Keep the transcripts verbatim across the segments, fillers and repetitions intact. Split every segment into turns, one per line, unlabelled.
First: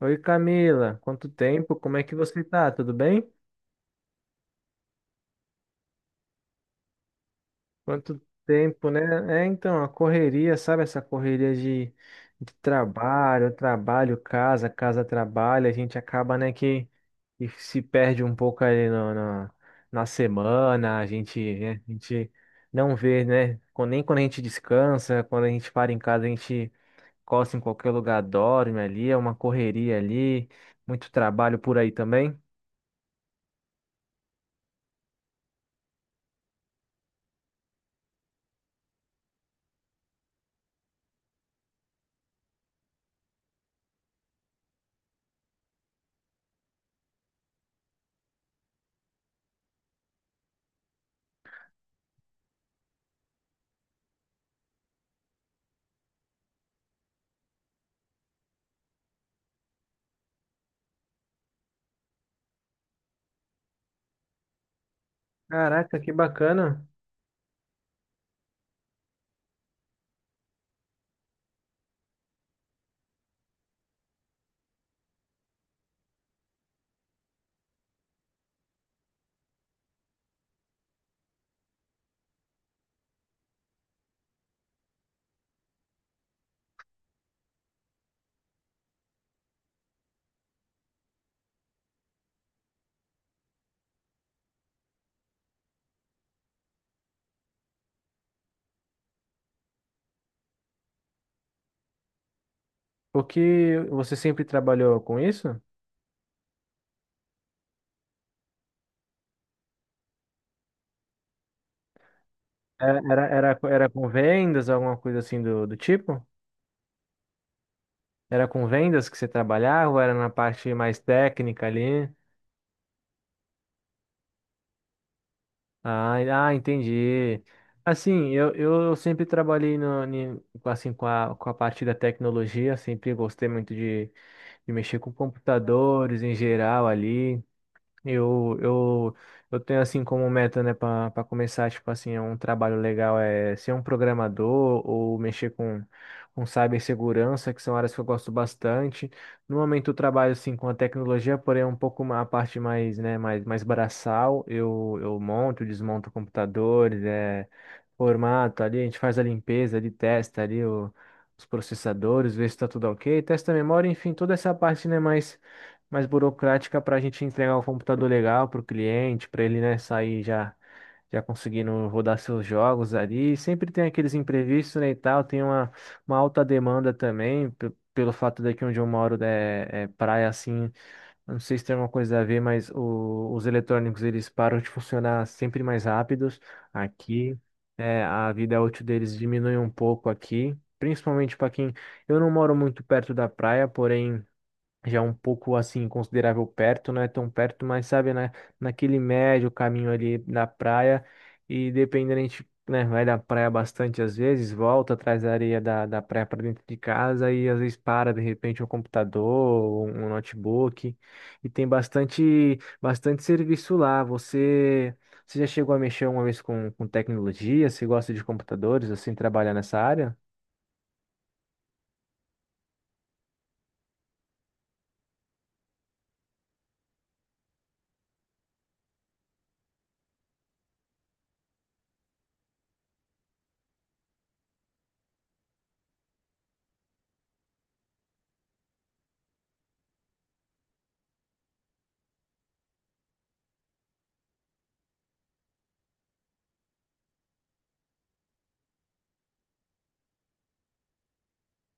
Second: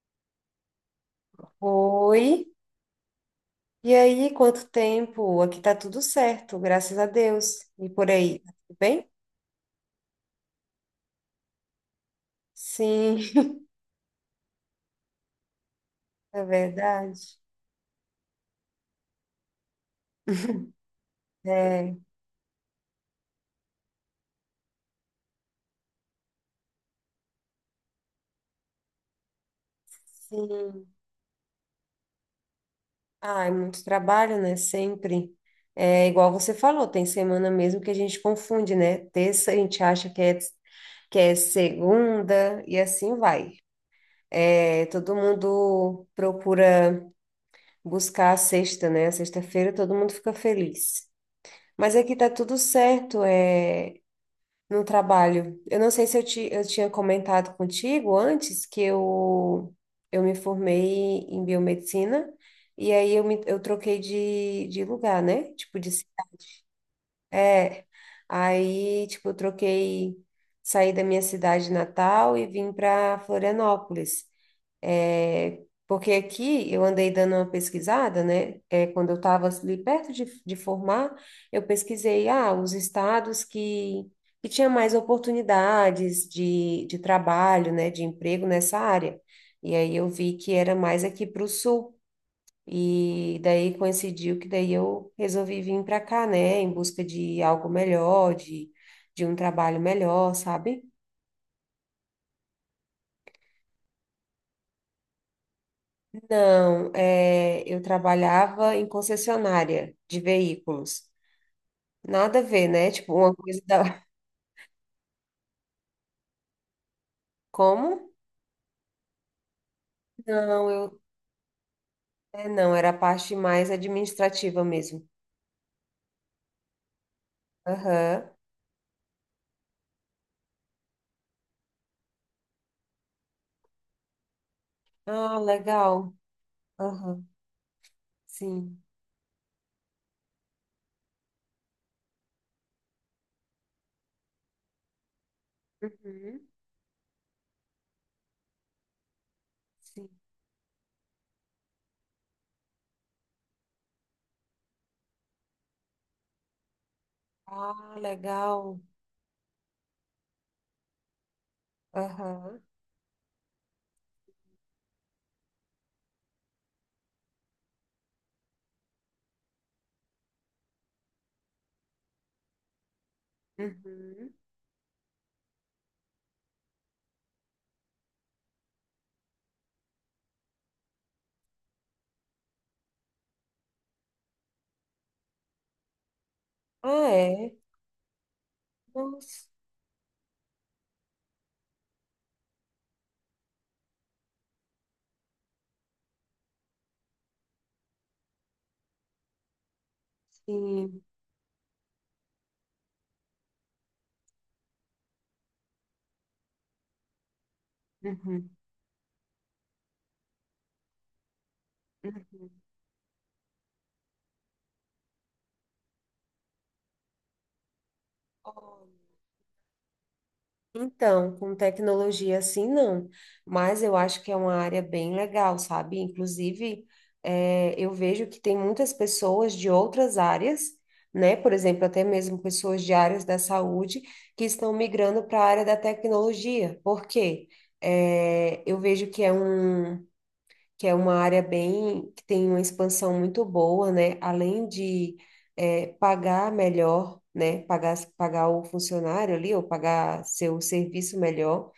Oi Camila, quanto tempo? Como é que você
Oi,
tá? Tudo bem?
e aí, quanto tempo? Aqui tá tudo certo, graças a Deus. E por
Quanto
aí, tá tudo
tempo,
bem?
né? É, então, a correria, sabe? Essa correria de, de
Sim,
trabalho, trabalho, casa, casa, trabalho, a gente acaba,
é
né, que,
verdade.
que se perde um pouco ali no, no- na semana, a gente, né, a
É,
gente não vê, né? Quando- Nem quando a gente descansa, quando a gente para em casa, a gente costa em qualquer lugar, dorme ali, é uma correria ali,
sim.
muito trabalho por aí também.
Ah, é muito trabalho, né? Sempre. É igual você falou, tem semana mesmo que a gente confunde, né? Terça a gente acha que é, que é segunda e assim vai. É, todo mundo procura buscar a sexta, né? A Sexta-feira todo mundo fica feliz. Mas aqui tá tudo certo. É, no trabalho. Eu não sei se eu, ti, eu tinha comentado contigo antes que eu, eu me formei em biomedicina e aí eu, me, eu troquei de, de lugar, né? Tipo, de,
Caraca, que bacana!
é, aí, tipo, Eu troquei, saí da minha cidade natal e vim para Florianópolis. É, porque aqui eu andei dando uma pesquisada, né? É, quando eu estava ali perto de, de formar, eu pesquisei, ah, os estados que, que tinha mais oportunidades de, de trabalho, né? De emprego nessa área. E aí eu vi que era mais aqui para o sul. E daí coincidiu que daí eu resolvi vir para cá, né? Em busca de algo melhor, de, de um trabalho melhor, sabe?
Porque você sempre trabalhou com isso?
Não, é, eu trabalhava em concessionária de veículos. Nada a ver, né?
Era,
Tipo,
era,
uma
era,
coisa da...
era com vendas, alguma coisa assim do, do tipo?
Como?
Era com vendas que você trabalhava ou era na
Não,
parte mais
eu...
técnica ali?
É, não, era a parte mais administrativa mesmo.
Ah, en- ah, entendi. Assim,
Aham.
eu, eu sempre trabalhei no, ni- com, assim, com a, com a parte da tecnologia, sempre gostei muito de, de mexer com
Ah, legal.
computadores em geral
Aham.
ali. Eu,
Sim.
eu, eu tenho assim como meta, né, para começar, tipo assim, é um trabalho legal é ser um programador ou mexer com, com
Uhum.
cibersegurança, que são áreas que eu gosto bastante. No momento eu
Sim.
trabalho assim com a tecnologia, porém é um pouco ma- a parte mais, né, mais, mais braçal. Eu, eu monto, desmonto computadores, é,
Ah,
formato ali,
legal.
a gente faz a limpeza, ali, testa ali o- os processadores, vê se
Aham.
está tudo ok, testa a memória, enfim, toda essa parte, né, mais mais burocrática para a gente entregar o computador legal para o cliente, para ele, né, sair já já conseguindo rodar seus jogos ali. E sempre tem aqueles
Uhum.
imprevistos, né, e tal, tem uma, uma alta demanda também, pe- pelo fato daqui onde eu moro, né, é é praia assim, não sei se tem alguma coisa a ver, mas o- os eletrônicos eles param de funcionar sempre mais rápidos
Ah,
aqui.
é?
É, a vida útil deles
Nossa.
diminui um pouco aqui, principalmente para quem. Eu não moro muito perto da praia, porém já é um pouco assim considerável perto, não é tão perto, mas sabe, na, naquele médio caminho ali da
Sim.
praia e dependendo a gente, né, vai da praia bastante às vezes, volta atrás da areia da, da praia para dentro de casa e às vezes para de
Uhum.
repente um computador, um um notebook e tem bastante bastante serviço lá. Você você já chegou a mexer uma vez com, com tecnologia? Você gosta de computadores,
Uhum.
assim, trabalhar nessa área?
Então, com tecnologia assim, não, mas eu acho que é uma área bem legal, sabe? Inclusive, eh, eu vejo que tem muitas pessoas de outras áreas, né? Por exemplo, até mesmo pessoas de áreas da saúde que estão migrando para a área da tecnologia. Por quê? Eh, eu vejo que é um que é uma área bem que tem uma expansão muito boa, né? Além de eh, pagar melhor, né? Pagar, pagar o funcionário ali ou pagar seu serviço melhor.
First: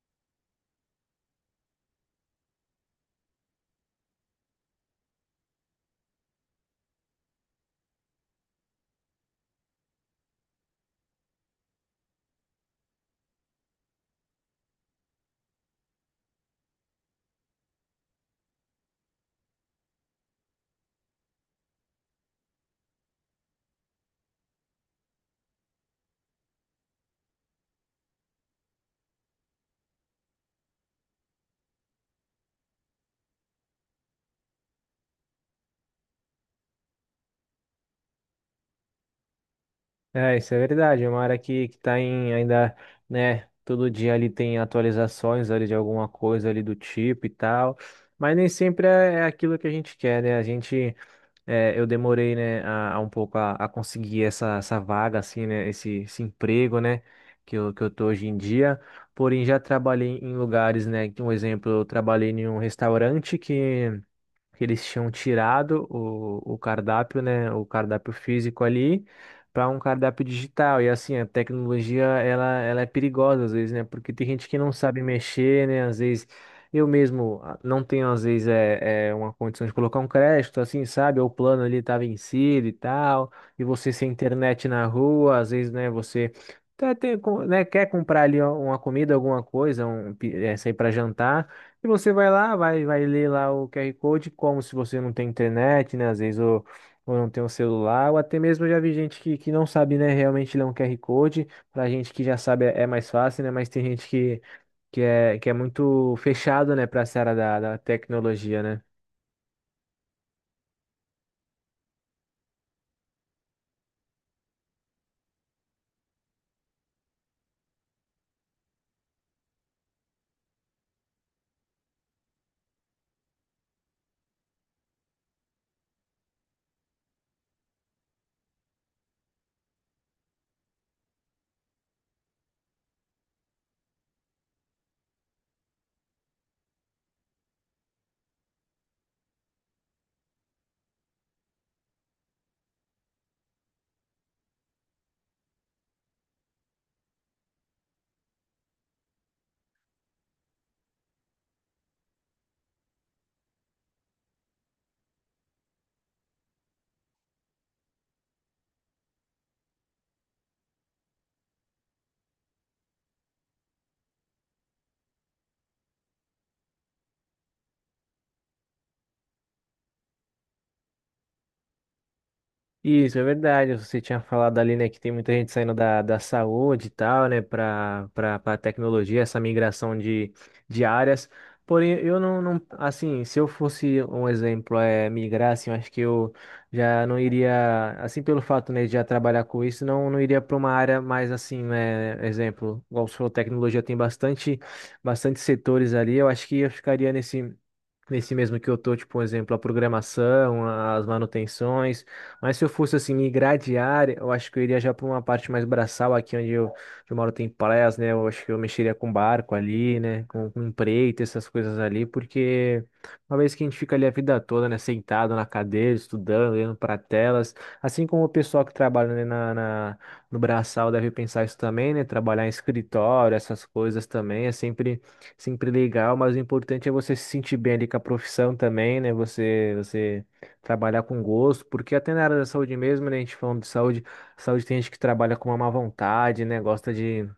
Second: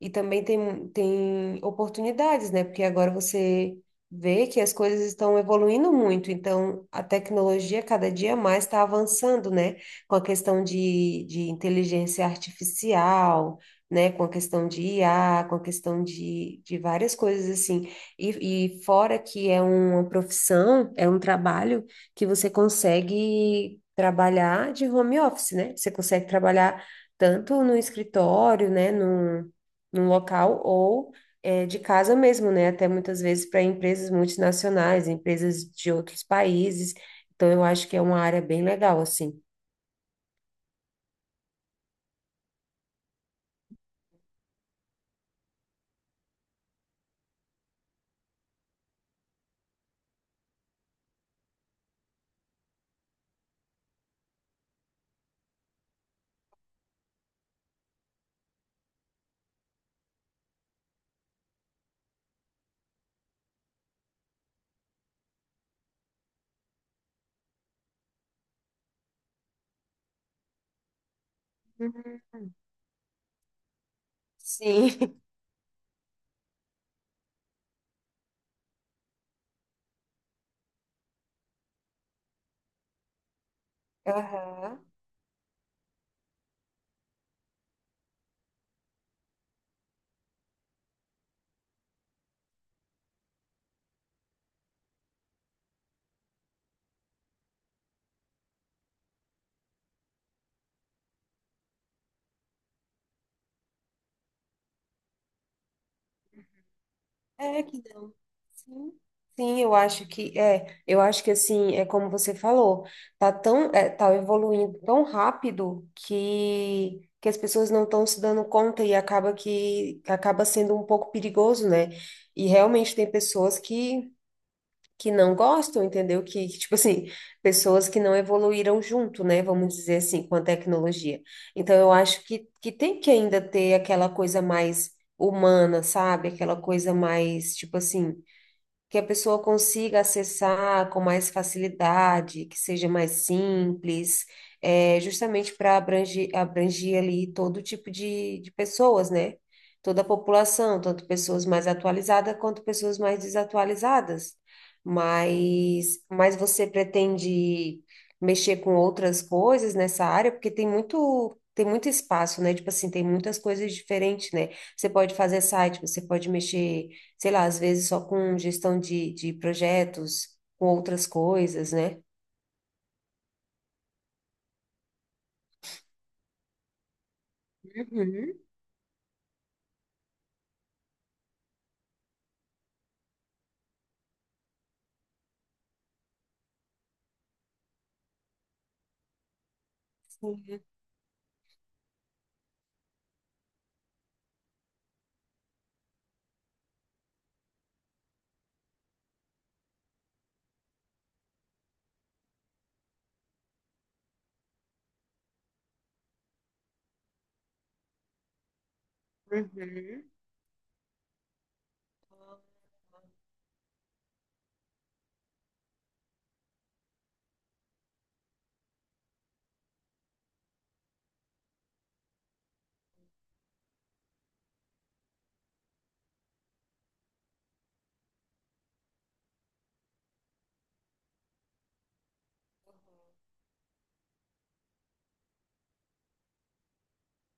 E também tem, tem oportunidades, né? Porque agora você vê que as coisas estão evoluindo muito, então a tecnologia cada dia mais está avançando, né? Com a questão de, de inteligência artificial, né? Com a questão de I A, com a questão de, de várias coisas assim. E, e fora que é uma profissão, é um trabalho que você consegue trabalhar de home office, né? Você consegue trabalhar tanto no escritório, né, num, num local, ou eh, de casa mesmo, né? Até muitas vezes para empresas multinacionais, empresas de outros países. Então, eu acho que é uma área bem legal, assim.
É, isso é verdade. É uma área que, que tá em ainda, né? Todo dia ali tem atualizações ali de alguma coisa ali do tipo e tal. Mas nem sempre é, é aquilo que a gente quer, né? A gente, é, eu demorei, né, a, a um pouco a, a conseguir essa, essa vaga, assim, né? Esse, esse emprego, né? Que eu, que eu tô hoje em dia. Porém, já trabalhei em lugares, né, que, um exemplo, eu trabalhei em um restaurante que que eles tinham tirado o, o cardápio, né, o cardápio físico ali para um cardápio digital. E assim, a tecnologia
Uhum.
ela, ela é perigosa às vezes, né? Porque tem gente que não sabe
Sim.
mexer, né? Às vezes eu mesmo, ah, não tenho às vezes é, é uma condição de colocar um crédito, assim, sabe? O plano ali tá vencido e tal, e você sem internet na
Aham.
rua, às vezes, né, você até tem, com- né, quer comprar ali uma comida, alguma coisa, um, pi- eh, sair para jantar. E você vai lá, vai, vai ler lá o QR Code, como se você não tem internet, né? Às vezes ou, ou não tem um celular, ou até mesmo eu já vi gente que, que não sabe, né, realmente ler um QR Code. Pra gente que já sabe é é mais fácil, né? Mas tem gente que, que é, que é muito fechado, né, pra essa área da,
É
da
que não.
tecnologia, né?
Sim. Sim, eu acho que é, eu acho que assim, é como você falou, tá tão, é, tá evoluindo tão rápido que que as pessoas não estão se dando conta e acaba que acaba sendo um pouco perigoso, né? E realmente tem pessoas que que não gostam, entendeu? Que, que, tipo assim, pessoas que não evoluíram junto, né? Vamos dizer assim, com a tecnologia. Então, eu acho que, que tem que ainda ter aquela coisa mais humana, sabe? Aquela coisa mais, tipo assim, que a pessoa consiga acessar com mais facilidade, que seja mais simples, é, justamente para abranger, abranger ali todo tipo de, de pessoas, né? Toda a população, tanto pessoas mais atualizadas quanto pessoas mais desatualizadas. Mas, mas você pretende mexer com outras coisas nessa área, porque tem muito. Tem muito espaço, né? Tipo assim, tem muitas coisas diferentes, né? Você pode fazer site, você pode mexer sei lá, às vezes só com gestão de, de projetos, com outras coisas, né?
Isso, é verdade. Você tinha falado ali, né, que tem muita gente saindo da, da saúde e tal, né, para para
Uhum,
para tecnologia, essa migração de, de áreas. Porém, eu não, não, assim, se eu fosse um exemplo, é migrar, assim, eu acho que eu já não iria, assim, pelo fato, né, de já trabalhar com isso, não, não iria
sim,
para uma área mais assim, né, exemplo, igual você falou, tecnologia tem bastante, bastante setores ali. Eu acho que eu ficaria nesse. Nesse mesmo que eu tô, tipo, um exemplo, a programação, as manutenções. Mas se eu fosse, assim, migrar de área, eu acho que eu iria já para uma parte mais braçal, aqui onde eu, onde eu moro tem praias, né? Eu acho que eu mexeria com barco ali,
uhum.
né? Com, com empreita, essas coisas ali, porque uma vez que a gente fica ali a vida toda, né? Sentado na cadeira, estudando, olhando para telas, assim como o pessoal que trabalha, né, na, na- no braçal deve pensar isso também, né? Trabalhar em escritório, essas coisas também, é sempre sempre legal, mas o importante é você se sentir bem ali com a profissão também, né? Você, você trabalhar com gosto, porque até na área da saúde mesmo, né? A gente falando de saúde, saúde tem gente que trabalha com uma má vontade, né? Gosta de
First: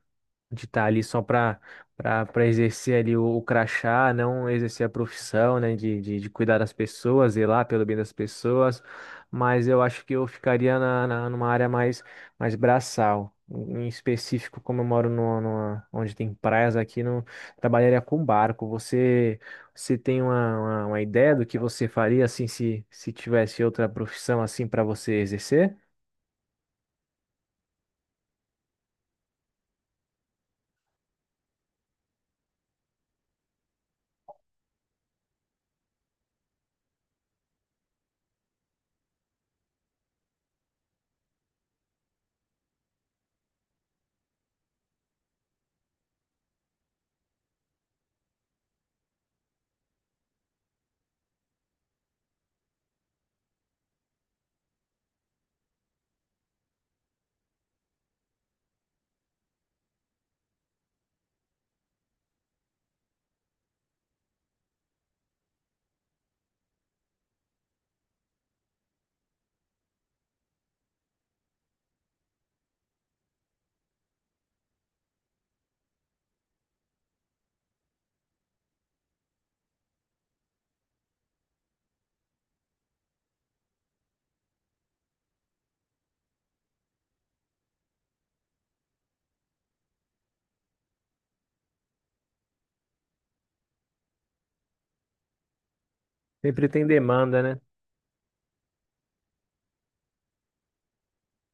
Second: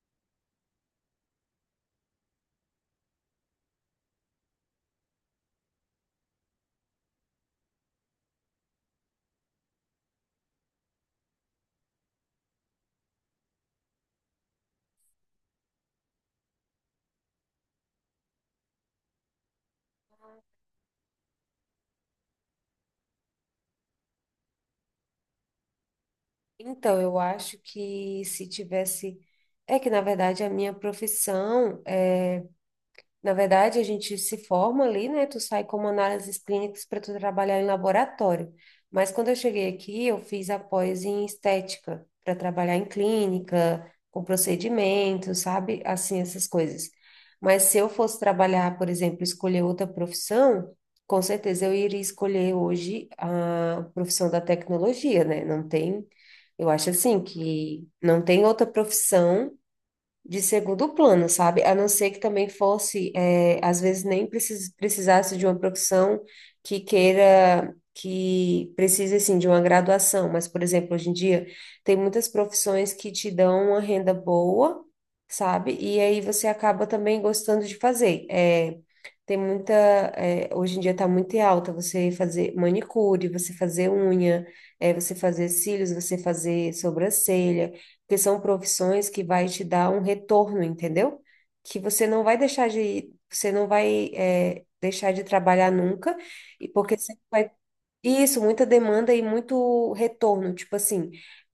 de estar ali só para para exercer ali o, o crachá, não exercer a profissão, né, de, de, de cuidar das pessoas, zelar pelo bem das pessoas, mas eu acho que eu ficaria na, na- numa área mais, mais braçal. Em específico, como eu moro no numa- onde tem praias aqui, não trabalharia com barco. Você, você tem uma, uma, uma ideia do que você faria assim se, se tivesse outra profissão assim para você exercer?
Então, eu acho que se tivesse. É que, na verdade, a minha profissão é. Na verdade, a gente se forma ali, né? Tu sai como análises clínicas para tu trabalhar em laboratório. Mas quando eu cheguei aqui, eu fiz a pós em estética, para trabalhar em clínica, com procedimentos, sabe? Assim, essas coisas. Mas se eu fosse trabalhar, por exemplo, escolher outra profissão, com certeza eu iria escolher hoje a profissão da tecnologia, né? Não tem, eu acho assim que não tem outra profissão de segundo plano, sabe? A não ser que também fosse, eh, às vezes nem precis, precisasse de uma profissão que queira, que precise, assim, de uma graduação. Mas, por exemplo, hoje em dia, tem muitas profissões que te dão uma renda boa, sabe? E aí você acaba também gostando de fazer. Eh, tem muita, eh, Hoje em dia está muito em alta você fazer manicure, você fazer unha, eh, você fazer cílios, você fazer sobrancelha, porque são profissões que vai te dar um retorno, entendeu? Que você não vai deixar de, você não vai é, deixar de trabalhar nunca,
Sempre
e
tem
porque sempre
demanda,
vai
né?
isso, muita demanda e muito retorno. Tipo assim,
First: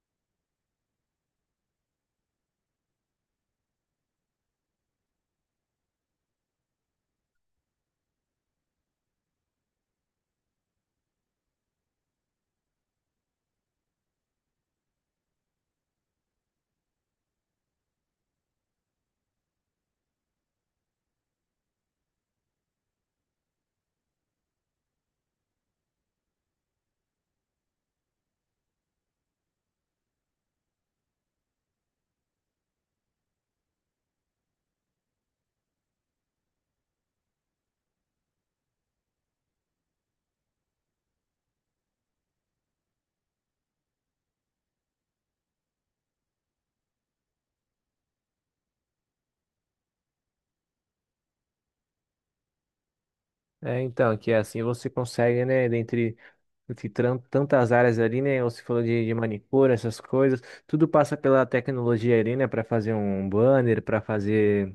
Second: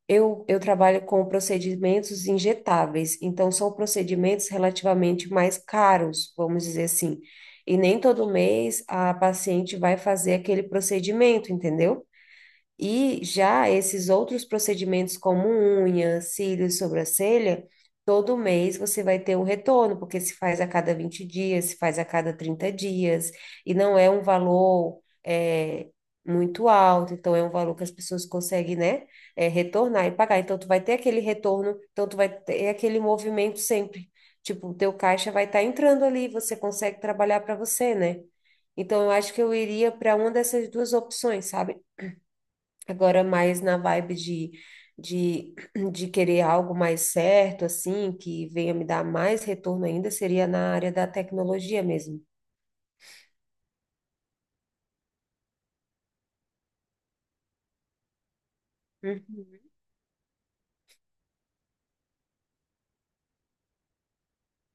eu, eu trabalho com procedimentos injetáveis, então são procedimentos relativamente mais caros, vamos dizer assim. E nem todo mês a paciente vai fazer aquele procedimento, entendeu? E já esses outros procedimentos, como unha, cílios, sobrancelha, todo mês você vai ter um retorno, porque se faz a cada vinte dias, se faz a cada trinta dias, e não é um valor é, muito alto, então é um valor que as pessoas conseguem, né, é, retornar e pagar. Então, tu vai ter aquele retorno, então tu vai ter aquele movimento sempre. Tipo, o teu caixa vai estar entrando ali, você consegue trabalhar para você, né? Então, eu acho que eu iria para uma dessas duas opções, sabe? Agora, mais na vibe de, de, de querer algo mais certo, assim, que venha me dar mais retorno ainda, seria na área da tecnologia mesmo.
É, então, que é assim você consegue, né, dentre de tran- tantas áreas ali, né? Você falou de, de
Uhum,
manicure, essas coisas, tudo passa pela tecnologia ali, né? Para fazer um um banner, para fazer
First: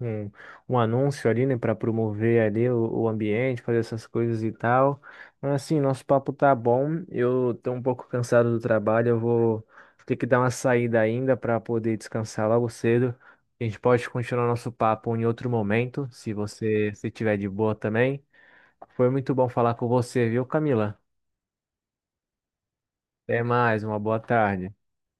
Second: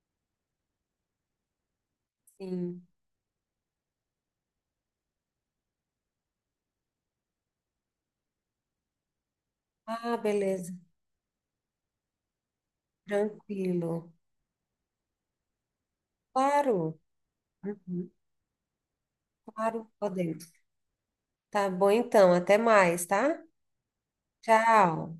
um, um anúncio ali, né? Para promover ali
sim.
o, o ambiente, fazer essas coisas e tal. Mas assim, nosso papo tá bom. Eu tô um pouco cansado do trabalho, eu vou ter
Ah,
que dar uma
beleza.
saída ainda para poder descansar logo cedo. A gente
Tranquilo.
pode continuar nosso papo em outro momento, se você
Claro.
se tiver de boa
Uhum,
também. Foi muito bom falar com
claro,
você, viu,
podemos.
Camila?
Tá bom, então. Até mais,
Até
tá?
mais, uma boa tarde.
Tchau.